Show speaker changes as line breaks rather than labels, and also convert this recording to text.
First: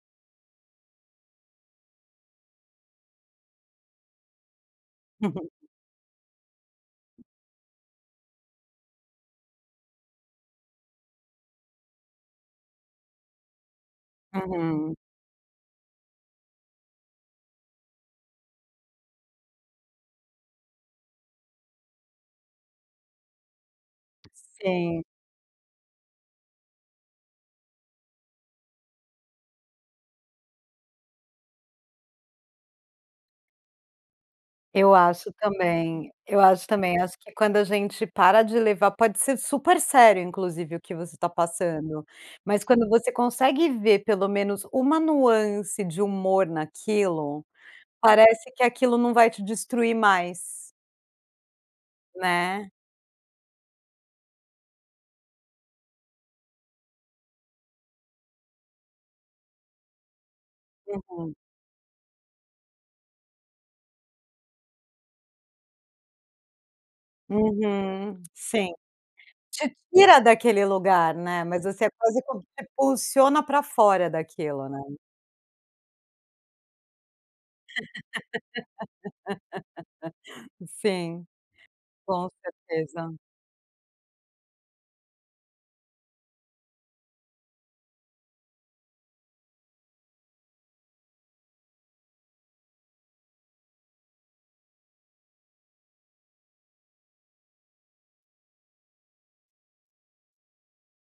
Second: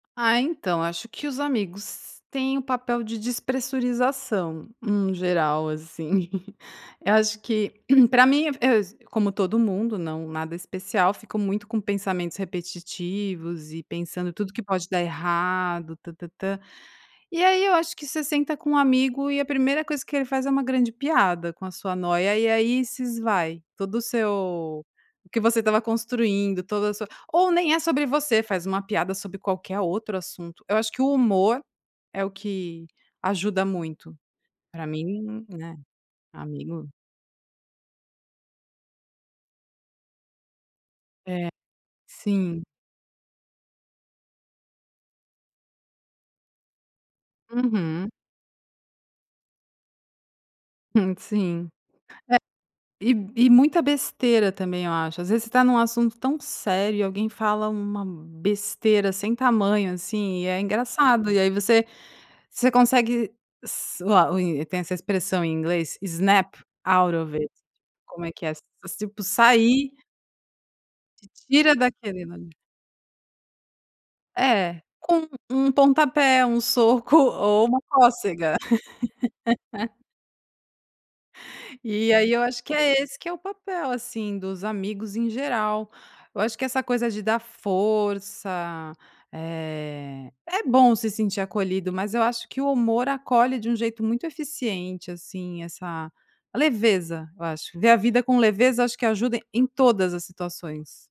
Ah, então acho que os amigos têm o papel de despressurização, em
Uhum.
geral assim. Eu acho que pra mim eu s como todo mundo, não nada especial, fico muito com pensamentos repetitivos e pensando tudo que pode
Uhum.
dar errado, tã-tã-tã. E aí eu acho que você senta com um amigo e a primeira coisa que ele faz é uma grande piada com a sua noia, e aí se esvai todo o seu
Sim.
o que você estava construindo, toda a sua ou nem é sobre você, faz uma piada sobre qualquer outro assunto, eu acho que o humor é o que ajuda muito. Pra
Eu acho
mim né,
também eu acho
amigo
também, eu acho que quando a gente para de levar pode ser super sério, inclusive o que você tá
É,
passando.
sim.
Mas quando você consegue ver pelo menos uma nuance de humor naquilo,
Uhum.
parece que aquilo não vai te destruir mais.
Hum, sim.
Né.
É, e e muita besteira também eu acho, às vezes, você está num assunto tão sério e alguém fala uma besteira sem tamanho, assim, e é engraçado
Uhum.
e aí você você consegue s o a e tem essa expressão em inglês, snap out of it,
Uhum.
como é que é s
Sim.
tipo
Te
sair
tira daquele lugar, né, mas
Tira
você é quase
daquele la
como se impulsiona pra fora daquilo, né.
É, com um pontapé, um soco ou uma cócega.
Sim.
E
Com
aí, eu acho que é
certeza.
esse que é o papel, assim, dos amigos em geral. Eu acho que essa coisa de dar força, eh, é bom se sentir acolhido, mas eu acho que o humor acolhe de um jeito muito eficiente, assim, essa a leveza eu acho, ver a vida com leveza acho que ajuda em todas as situações.